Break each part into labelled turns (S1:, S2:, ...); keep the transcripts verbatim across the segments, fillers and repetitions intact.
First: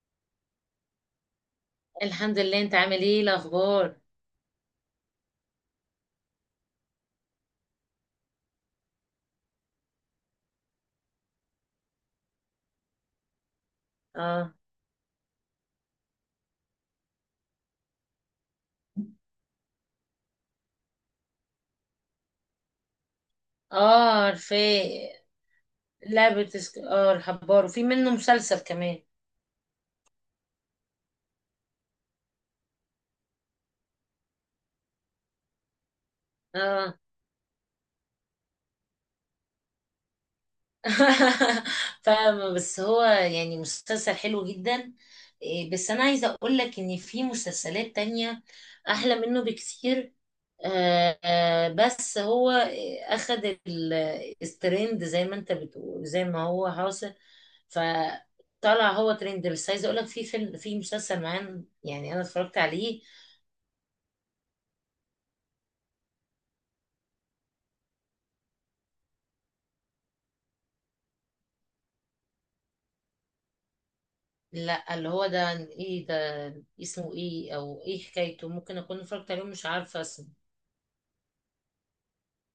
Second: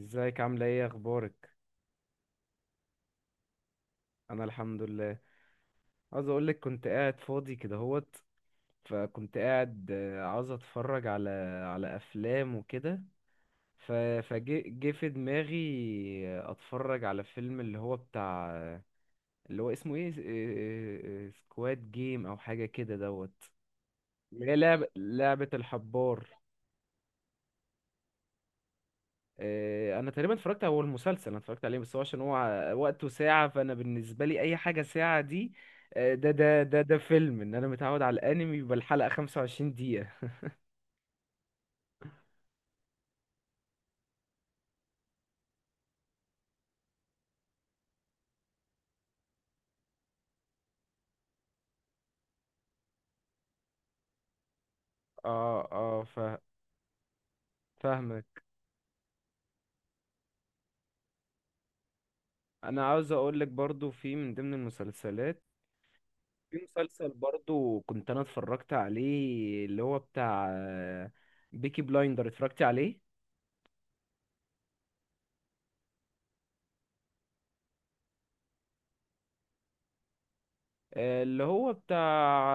S1: ازيك، عاملة ايه، اخبارك؟
S2: الحمد لله، انت عامل ايه؟ إيه الاخبار؟
S1: انا الحمد لله. عاوز اقولك كنت قاعد فاضي كده هوت. فكنت قاعد آه، عاوز اتفرج على على افلام وكده. ف-
S2: اه.
S1: فجه جه في دماغي. آه، اتفرج على فيلم اللي هو بتاع، اللي هو اسمه ايه، سكواد جيم او حاجة كده دوت.
S2: اه،
S1: اللي هي لعبة
S2: عارفاه.
S1: لعبة الحبار.
S2: لعبة سك... اه، الحبار، وفي منه مسلسل كمان.
S1: آه، انا تقريبا اتفرجت، هو المسلسل انا اتفرجت عليه، بس هو عشان هو وقته ساعة، فانا بالنسبة لي اي حاجة ساعة دي. آه، ده ده ده
S2: اه.
S1: ده فيلم، ان انا متعود على الانمي يبقى الحلقة 25 دقيقة.
S2: فاهمة، بس هو يعني مسلسل حلو جدا. إيه، بس انا عايزة اقول لك ان في مسلسلات تانية احلى منه بكتير. آه آه، بس هو آه، اخد ال- الترند زي ما انت
S1: اه اه
S2: بتقول زي
S1: فا-
S2: ما هو حاصل.
S1: فاهمك.
S2: فطلع هو ترند، بس عايزه اقول لك في فيلم، في مسلسل معين يعني انا اتفرجت
S1: انا
S2: عليه.
S1: عاوز اقول لك برضو، في من ضمن المسلسلات، في مسلسل برضو كنت انا اتفرجت عليه، اللي هو بتاع بيكي بلايندر، اتفرجت عليه.
S2: لا، اللي هو ده ايه ده؟ اسمه ايه، او ايه حكايته؟ ممكن اكون اتفرجت عليه مش عارفه اسمه.
S1: آه، اللي هو بتاع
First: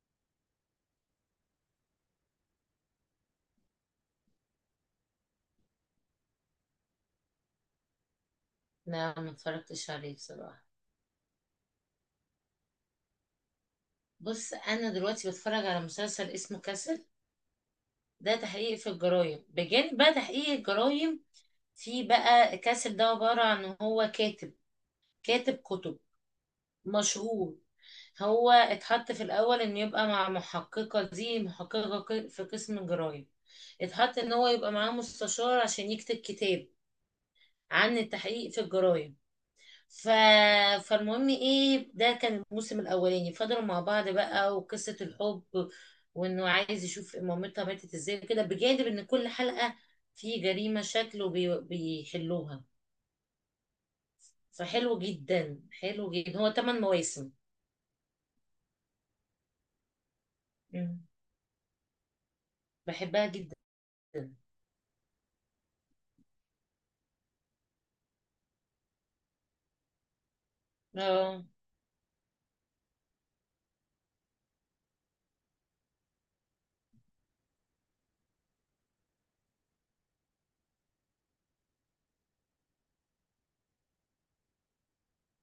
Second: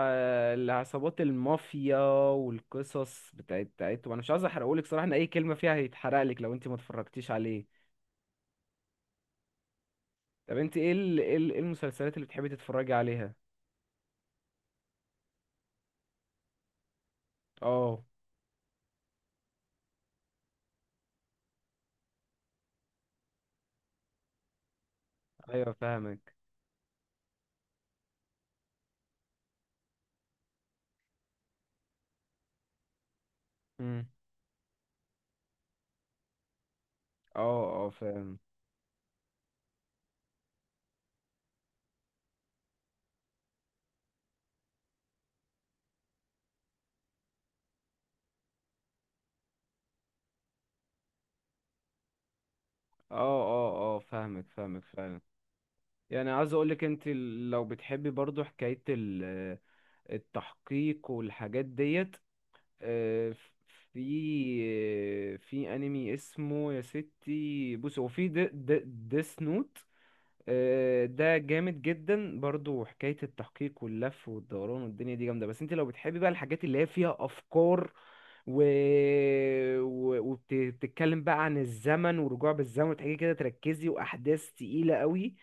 S1: آه، العصابات، المافيا، والقصص بتاعت بتاعتهم. انا مش عايز احرقهولك صراحة، ان اي كلمة فيها هيتحرقلك لو انت ما اتفرجتيش عليه.
S2: لا، ما اتفرجتش عليه
S1: طب
S2: بصراحه.
S1: انت ايه ال... ايه ال- إيه المسلسلات اللي بتحبي تتفرجي عليها؟
S2: بص، انا دلوقتي بتفرج على مسلسل اسمه كاسل.
S1: اه.
S2: ده تحقيق في الجرايم، بجانب بقى تحقيق الجرايم، في بقى كاسل ده عباره عن هو كاتب، كاتب
S1: ايوه
S2: كتب
S1: فاهمك.
S2: مشهور. هو اتحط في الأول إنه يبقى مع محققة، دي محققة ق- في قسم الجرايم.
S1: امم.
S2: اتحط إن هو يبقى معاه مستشار عشان يكتب كتاب
S1: اه اه
S2: عن
S1: فاهم.
S2: التحقيق في الجرايم. ف... فالمهم ايه، ده كان الموسم الأولاني، فضلوا مع بعض بقى، وقصة الحب، وإنه عايز يشوف مامتها ماتت ازاي كده، بجانب إن كل حلقة في جريمة شكله بي... بيحلوها.
S1: اه اه اه فاهمك، فاهمك
S2: فحلو
S1: فعلا.
S2: جدا، حلو
S1: يعني
S2: جدا، هو
S1: عايز
S2: تمن
S1: اقولك انت
S2: مواسم
S1: ال- لو بتحبي برضو حكاية ال-
S2: مم.
S1: التحقيق والحاجات ديت.
S2: بحبها
S1: آه،
S2: جدا.
S1: في آه، في انمي اسمه، يا ستي بص، هو في ديس نوت. ده
S2: اه.
S1: جامد جدا برضو، حكاية التحقيق واللف والدوران والدنيا دي جامدة. بس انت لو بتحبي بقى الحاجات اللي هي فيها افكار و... و... وبتتكلم بقى عن الزمن ورجوع بالزمن، وتحكي كده تركزي، واحداث تقيلة قوي.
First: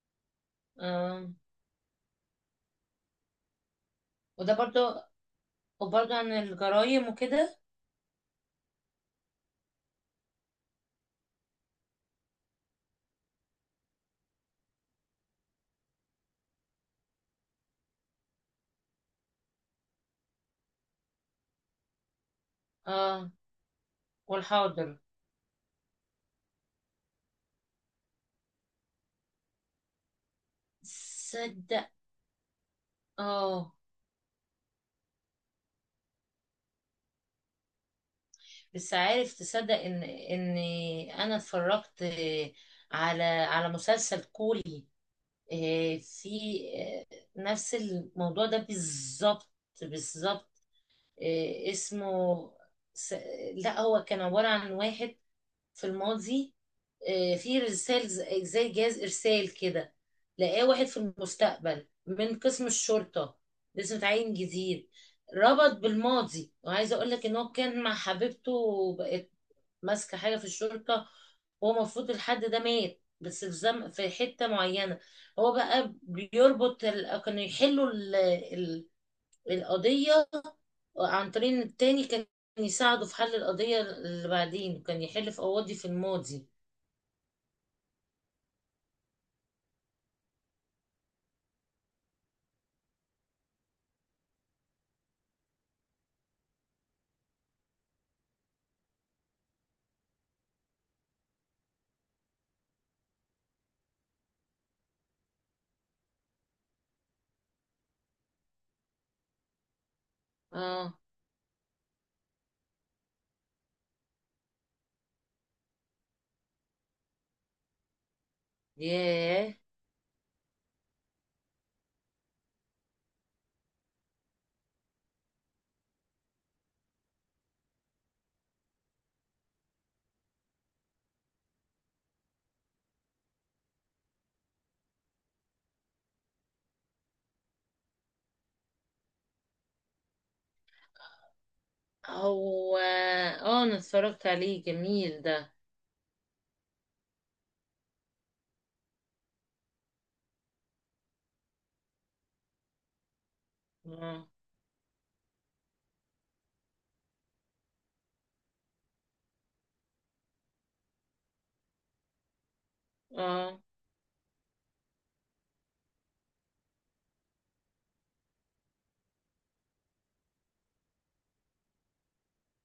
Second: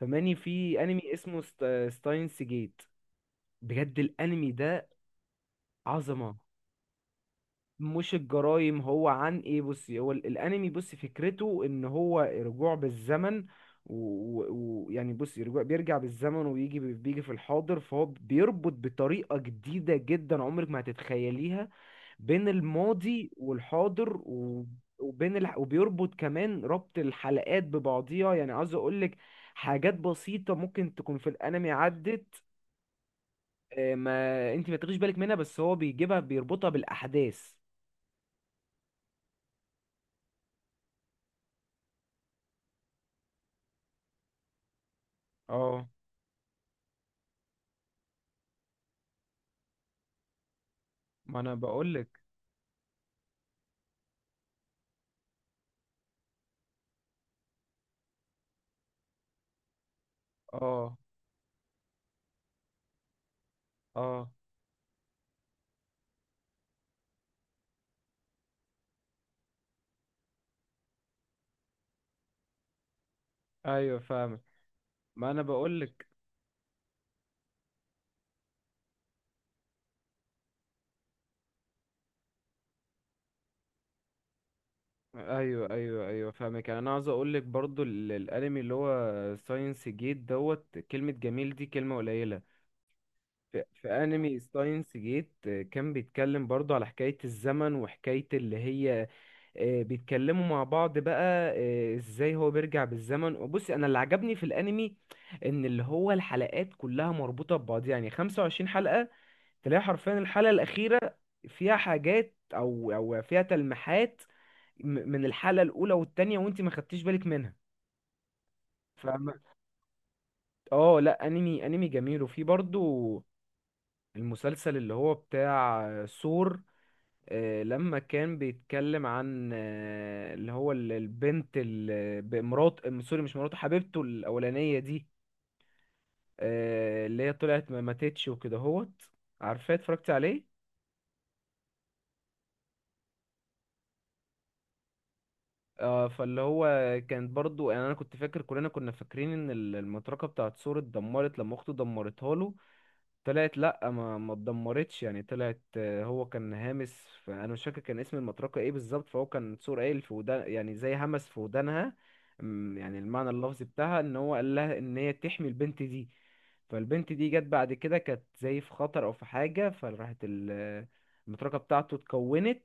S1: فماني في انمي
S2: اه،
S1: اسمه ست... ستاينس جيت. بجد، الانمي
S2: وده
S1: ده
S2: برضو، وبرضو عن
S1: عظمة.
S2: الجرايم وكده.
S1: مش الجرايم، هو عن ايه؟ بصي، هو ال- الانمي، بصي، فكرته ان هو رجوع بالزمن. ويعني بصي، رجوع بيرجع بالزمن ويجي بي- بيجي في الحاضر، فهو بيربط بطريقة جديدة جدا عمرك ما هتتخيليها بين الماضي
S2: اه،
S1: والحاضر و-
S2: والحاضر.
S1: وبين الح... وبيربط كمان ربط الحلقات ببعضيها. يعني عاوز اقولك، حاجات بسيطة ممكن تكون في الانمي
S2: تصدق.
S1: عدت،
S2: اه،
S1: آه، ما انت ما تاخديش بالك منها، بس هو بيجيبها بيربطها بالاحداث.
S2: بس عارف، تصدق ان ان انا اتفرجت على على مسلسل كوري.
S1: اه،
S2: آه، في آه، نفس الموضوع ده بالظبط، بالظبط.
S1: ما انا
S2: آه،
S1: بقولك.
S2: اسمه س- لا، هو كان عبارة عن واحد في الماضي، آه، في رسالة ز- زي جهاز إرسال كده. لقاه واحد
S1: اه
S2: في المستقبل من قسم الشرطة، لسه
S1: اه
S2: متعين جديد، ربط بالماضي. وعايزة أقول لك إن هو كان مع حبيبته، وبقت ماسكة حاجة في الشرطة، وهو المفروض الحد ده مات، بس في زم...
S1: ايوه
S2: في
S1: فاهمك،
S2: حتة معينة
S1: ما انا
S2: هو بقى
S1: بقولك.
S2: بيربط ال... كانوا يحلوا ال... ال... القضية عن طريق إن التاني كان يساعده في حل القضية، اللي بعدين كان يحل في
S1: ايوه
S2: قواضي في
S1: ايوه ايوه
S2: الماضي.
S1: فاهمك. يعني انا عاوز اقولك برضو ال- الانمي اللي هو ساينس جيت دوت كلمة جميل دي كلمة قليلة. في, في انمي ساينس جيت، آه، كان بيتكلم برضو على حكاية الزمن، وحكاية اللي هي آه، بيتكلموا مع بعض بقى. آه، ازاي هو بيرجع بالزمن. وبصي، انا اللي عجبني في الانمي ان اللي هو الحلقات كلها مربوطة ببعض، يعني 25 حلقة تلاقي حرفيا الحلقة
S2: اه.
S1: الأخيرة فيها حاجات أو أو فيها تلميحات م- من الحلقة الأولى والتانية، وأنت ما خدتيش بالك منها. فما
S2: ياه.
S1: اه لا، أنمي أنمي جميل. وفي برضو المسلسل اللي هو بتاع سور. آه، لما كان بيتكلم عن آه، اللي هو ال- البنت ال- ب- مرات آه، سوري، مش مراته، حبيبته الأولانية دي. آه، اللي هي طلعت ما ماتتش وكده هوت. عارفاه، اتفرجت عليه.
S2: هو اه انا اتفرجت عليه، جميل ده.
S1: اه، فاللي هو كانت برضو، يعني انا كنت فاكر، كلنا كنا فاكرين ان ال- المطرقه بتاعت سور اتدمرت لما اخته دمرتها له. طلعت لا، ما
S2: اه.
S1: ما اتدمرتش، يعني طلعت آه، هو كان هامس، فانا مش فاكر كان اسم المطرقه ايه بالظبط. فهو كان سور قايل في ودان، يعني زي همس في ودانها. أمم، يعني المعنى
S2: اه،
S1: اللفظي بتاعها ان هو قال لها ان هي تحمي البنت دي. فالبنت دي جت بعد كده، كانت زي في خطر او في حاجه، فراحت ال- المطرقه بتاعته اتكونت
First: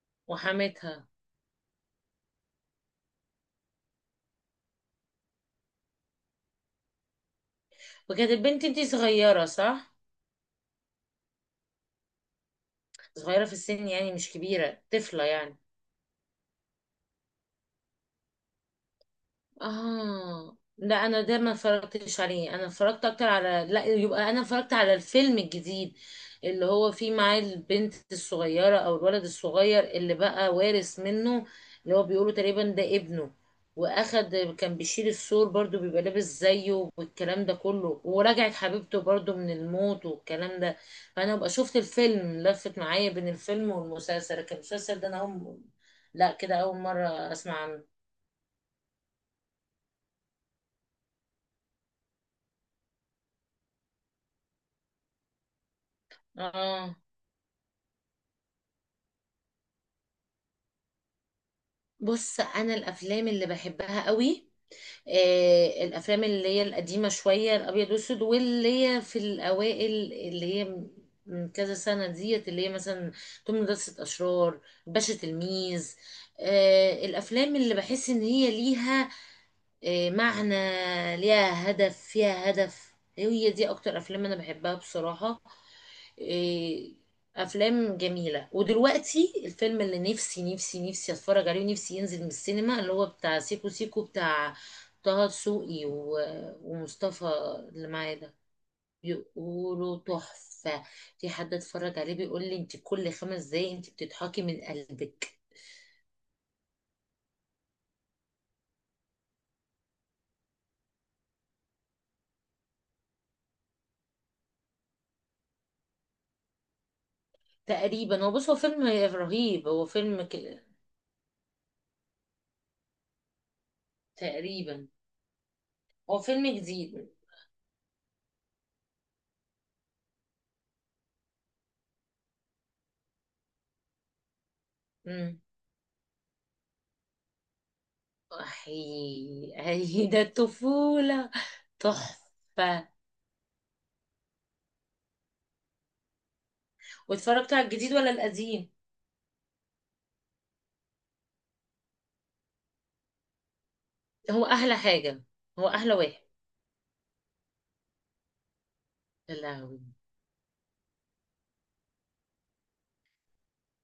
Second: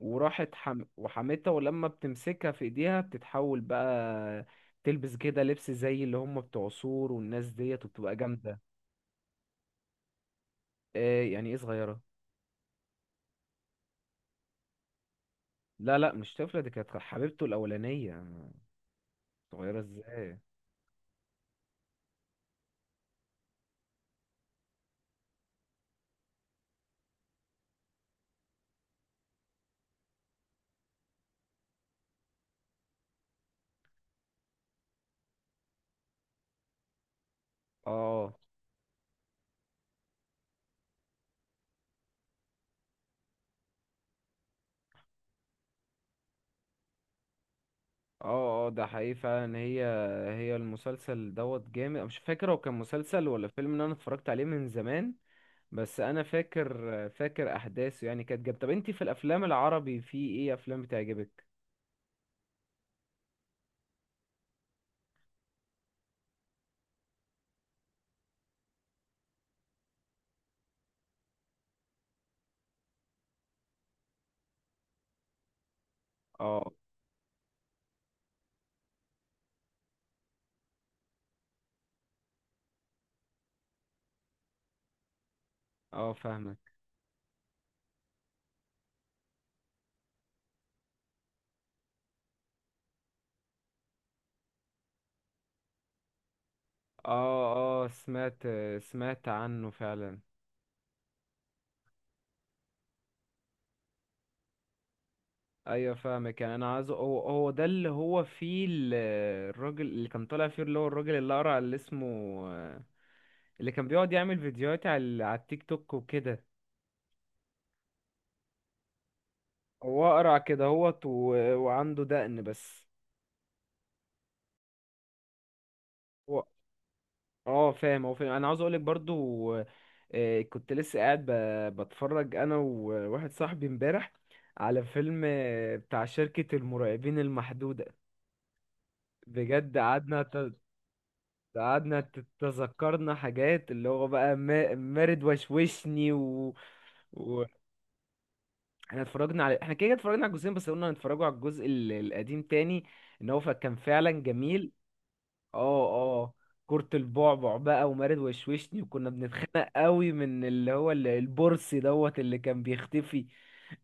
S1: وراحت حم...
S2: وحماتها.
S1: وحمتها، ولما بتمسكها في ايديها بتتحول بقى، تلبس كده لبس زي اللي هم بتوع سور والناس ديت، وبتبقى
S2: وكانت
S1: جامدة.
S2: البنت دي صغيرة صح؟
S1: ايه يعني ايه صغيرة؟
S2: صغيرة في السن يعني، مش كبيرة طفلة يعني.
S1: لا لا، مش طفلة، دي كانت حبيبته الأولانية، صغيرة ازاي؟
S2: اه، لا، انا ده ما اتفرجتش عليه، انا اتفرجت اكتر على لا، يبقى انا اتفرجت على الفيلم الجديد، اللي هو فيه معاه البنت الصغيرة او الولد الصغير اللي بقى وارث منه، اللي هو بيقولوا تقريبا ده ابنه، واخد كان بيشيل السور برضو، بيبقى لابس زيه والكلام ده كله،
S1: اه
S2: ورجعت حبيبته برضو من الموت والكلام ده. فانا بقى شفت الفيلم، لفت معايا بين الفيلم والمسلسل، كان المسلسل ده انا اول، لا كده اول مرة اسمع عنه.
S1: اه اه ده حقيقي فعلا. هي هي المسلسل دوت جامد. أنا مش فاكر هو كان مسلسل ولا فيلم، ان انا اتفرجت عليه من زمان، بس انا فاكر
S2: اه،
S1: فاكر احداثه يعني كانت جامدة. طب انتي في الافلام العربي، في ايه افلام بتعجبك؟
S2: بص انا الافلام اللي بحبها قوي آه الافلام اللي هي القديمه شويه، الابيض والاسود، واللي هي في الاوائل، اللي هي من كذا سنه ديت، اللي هي مثلا توم، مدرسه اشرار، باشا تلميذ.
S1: اه
S2: آه الافلام اللي بحس ان هي ليها آه معنى، ليها هدف، فيها هدف، هي دي اكتر افلام انا بحبها بصراحه.
S1: اه فاهمك.
S2: إيه، افلام جميله. ودلوقتي الفيلم اللي نفسي نفسي نفسي اتفرج عليه، ونفسي ينزل من السينما، اللي هو بتاع سيكو سيكو بتاع طه دسوقي و- ومصطفى
S1: اه اه
S2: اللي معايا ده.
S1: سمعت، سمعت عنه
S2: بيقولوا
S1: فعلا.
S2: تحفه، في حد اتفرج عليه بيقول لي انت كل خمس دقايق انت بتضحكي من قلبك.
S1: ايوه فاهمك، يعني انا عايزه، هو هو ده اللي هو فيه ال- الراجل اللي كان طالع فيه، اللي هو الراجل اللي اقرع اللي اسمه، اللي كان بيقعد يعمل فيديوهات على ال- على التيك توك وكده.
S2: تقريبا هو، بص هو فيلم رهيب، هو
S1: هو
S2: فيلم
S1: اقرع كده
S2: ك...
S1: هوت و... وعنده دقن بس.
S2: تقريبا هو
S1: هو
S2: فيلم جديد.
S1: اه فاهم، هو فاهم، انا عاوز اقولك برضو آه، كنت لسه قاعد ب... بتفرج انا وواحد صاحبي امبارح على فيلم
S2: امم.
S1: آه، بتاع شركة المرعبين المحدودة.
S2: احي.
S1: بجد،
S2: اهي ده
S1: قعدنا
S2: الطفوله.
S1: قعدنا
S2: تحفه.
S1: تتذكرنا حاجات، اللي هو بقى ما- مارد وشوشني و... و...
S2: واتفرجت على الجديد ولا القديم؟
S1: احنا اتفرجنا على، احنا كده كده اتفرجنا على الجزئين، بس قلنا هنتفرجوا على الجزء ال- القديم تاني، ان هو ف- كان فعلا
S2: هو
S1: جميل.
S2: احلى حاجه، هو
S1: اه
S2: احلى واحد.
S1: اه، كرة البعبع بقى ومارد وشوشني، وكنا
S2: يا
S1: بنتخانق
S2: لهوي.
S1: قوي من اللي هو ال- البرصي دوت اللي كان بيختفي.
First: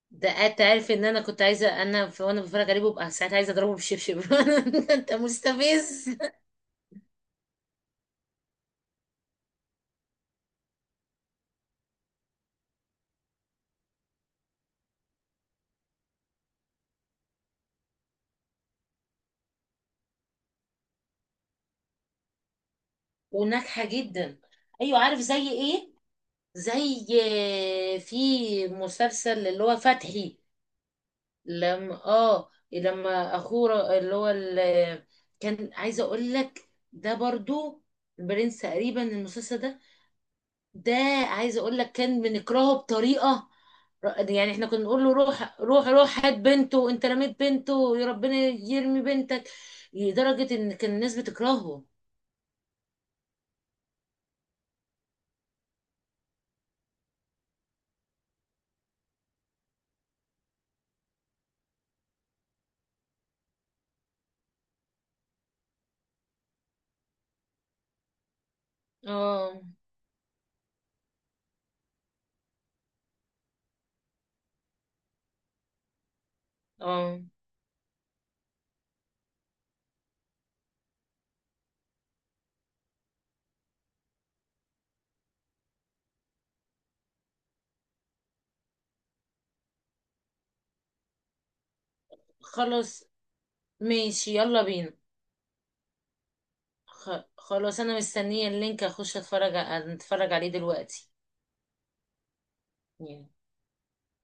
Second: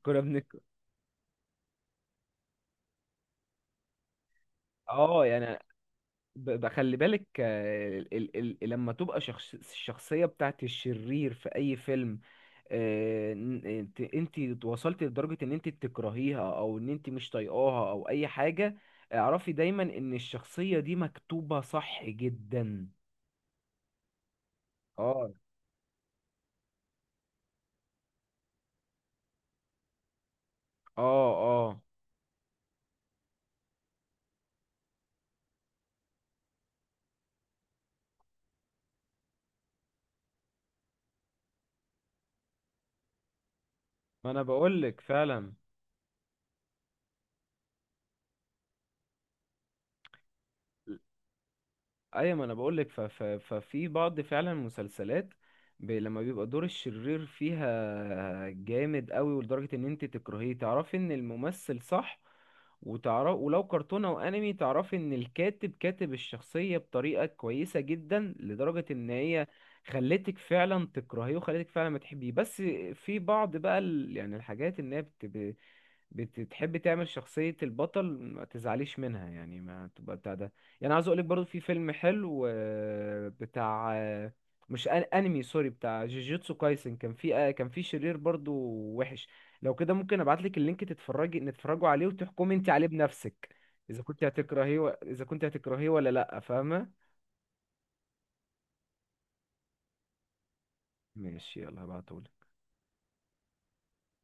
S1: كنا
S2: ده
S1: بن
S2: انت عارف ان انا كنت عايزه، انا في وانا بتفرج عليه ببقى ساعات عايزه اضربه بالشبشب. انت
S1: اه، يعني
S2: مستفز.
S1: ب- ب- خلي بالك. آه، ال... ال... ال... لما تبقى شخص... الشخصية بتاعت الشرير في اي فيلم، آه، ن- انت انت وصلت لدرجة ان انت تكرهيها، او ان انت مش طايقاها، او اي حاجة، اعرفي دايما ان الشخصية دي مكتوبة صح جدا.
S2: وناجحه جدا. ايوه، عارف
S1: اه
S2: زي ايه؟ زي في مسلسل اللي هو فتحي،
S1: اه اه
S2: لما اه لما اخوه اللي هو ال- كان عايزه اقول لك ده برضو، البرنس تقريبا المسلسل ده ده عايزه اقول لك كان بنكرهه بطريقه،
S1: ما انا
S2: يعني احنا كنا
S1: بقولك
S2: نقول له
S1: فعلا.
S2: روح روح روح، هات بنته، انت رميت بنته، يا ربنا يرمي بنتك، لدرجه ان كان الناس بتكرهه.
S1: ايوه، ما انا بقول لك، ففي بعض فعلا مسلسلات ب- لما بيبقى دور الشرير فيها جامد قوي، ولدرجة ان انت تكرهيه، تعرفي ان الممثل صح. وتعرف ولو كرتونة او انمي، تعرفي ان الكاتب كاتب الشخصية بطريقة كويسة جدا لدرجة ان هي
S2: اه.
S1: خلتك فعلا تكرهيه، وخلتك فعلا ما تحبيه. بس في بعض بقى ال... يعني الحاجات ان هي بت... بتحب تعمل
S2: اه.
S1: شخصية البطل، ما تزعليش منها يعني، ما تبقى بتاع ده. يعني عاوز اقولك برضو في فيلم حلو آه، بتاع، آه، مش أن- انمي، سوري، بتاع جوجيتسو كايسن، كان في آه، كان في شرير برضو وحش. لو كده ممكن ابعتلك اللينك تتفرجي، نتفرجوا عليه وتحكمي انت عليه
S2: خلاص،
S1: بنفسك، اذا كنت
S2: ماشي يلا
S1: هتكرهيه و...
S2: بينا.
S1: اذا كنت هتكرهيه ولا لا، فاهمة؟
S2: خ- خلاص، انا مستنيه اللينك اخش اتفرج اتفرج عليه دلوقتي.
S1: ماشي يلا، هبعتهولك.